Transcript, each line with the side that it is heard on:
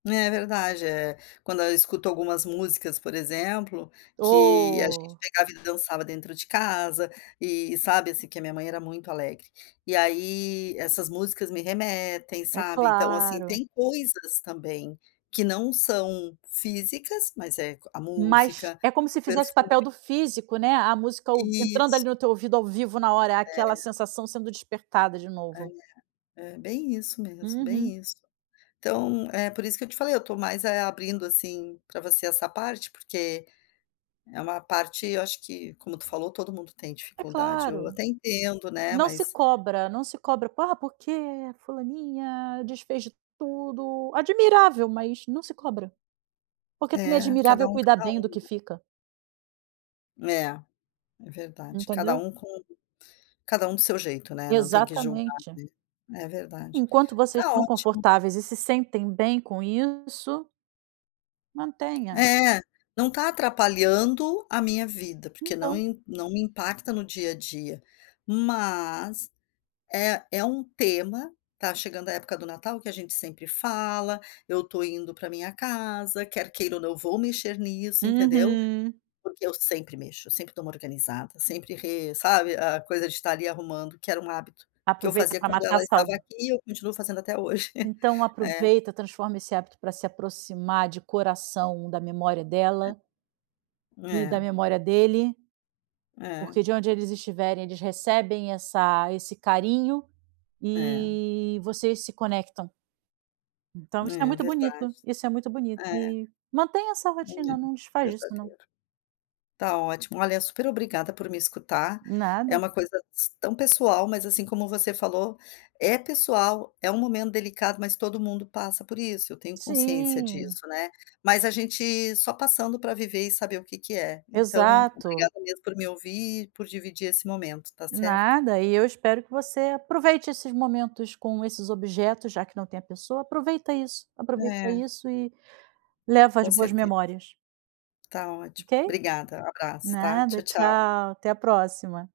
left: É verdade, eh, quando eu escuto algumas músicas, por exemplo, que a gente
right: Oh.
left: pegava e dançava dentro de casa, e sabe assim que a minha mãe era muito alegre, e aí essas músicas me remetem
right: É
left: sabe, então, assim,
right: claro.
left: tem coisas também, que não são físicas, mas é a
right: Mas
left: música,
right: é como
left: o
right: se fizesse o
left: perfume.
right: papel do físico, né, a música ou entrando ali
left: Isso.
right: no teu ouvido ao vivo na hora, aquela
left: É.
right: sensação sendo despertada de
left: É.
right: novo.
left: É, bem isso mesmo,
right: Uhum.
left: bem isso. Então é por isso que eu te falei. Eu estou mais, eh, abrindo, assim, para você essa parte, porque é uma parte, eu acho que, como tu falou, todo mundo tem
right: É
left: dificuldade, eu
right: claro.
left: até entendo, né,
right: Não se
left: mas
right: cobra, não se cobra, ah, porque fulaninha desfez de tudo, admirável, mas não se cobra, porque também é
left: É,
right: admirável
left: cada um
right: cuidar
left: cada
right: bem do
left: um,
right: que
left: né.
right: fica.
left: É, é verdade, cada
right: Entendeu?
left: um com cada um do seu jeito, né, não tem que julgar,
right: Exatamente.
left: né. É verdade.
right: Enquanto vocês
left: Está
right: estão
left: ótimo.
right: confortáveis e se sentem bem com isso mantenha.
left: É, não está atrapalhando a minha vida porque não
right: Então.
left: im não me impacta no dia a dia, mas, é é um tema, tá chegando a época do Natal que a gente sempre fala, eu estou indo para minha casa, quer queira ou não vou mexer nisso entendeu?
right: Uhum.
left: Porque eu sempre mexo, sempre dou uma organizada, sempre re sabe, a coisa de estar ali arrumando que era um hábito, que eu
right: Aproveita
left: fazia
right: para
left: quando
right: matar
left: ela estava
right: sauda
left: aqui e eu continuo fazendo até hoje.
right: Então
left: É.
right: aproveita, transforma esse hábito para se aproximar de coração da memória dela
left: É.
right: e da
left: É.
right: memória dele,
left: É.
right: porque de onde eles estiverem, eles recebem essa esse carinho
left: É.
right: e vocês se conectam. Então isso é
left: É
right: muito
left: verdade,
right: bonito, isso é muito bonito
left: é.
right: e, mantenha essa
left: Olha
right: rotina,
left: aí,
right: não desfaz disso não.
left: verdadeiro. Está ótimo, olha, super obrigada por me escutar, é
right: Nada.
left: uma coisa s tão pessoal, mas assim como você falou, é pessoal, é um momento delicado mas todo mundo passa por isso, eu tenho consciência
right: Sim.
left: disso, né, mas a gente só passando para viver e saber o que que é. Então,
right: Exato.
left: obrigada mesmo por me ouvir, por dividir esse momento, tá certo?
right: Nada e eu espero que você aproveite esses momentos com esses objetos, já que não tem a pessoa, aproveita isso, aproveita
left: É.
right: isso e leva as
left: Com
right: boas
left: certeza.
right: memórias.
left: Tá ótimo,
right: Ok?
left: obrigada, um abraço, tá?
right: Nada,
left: Tchau, tchau.
right: tchau, até a próxima.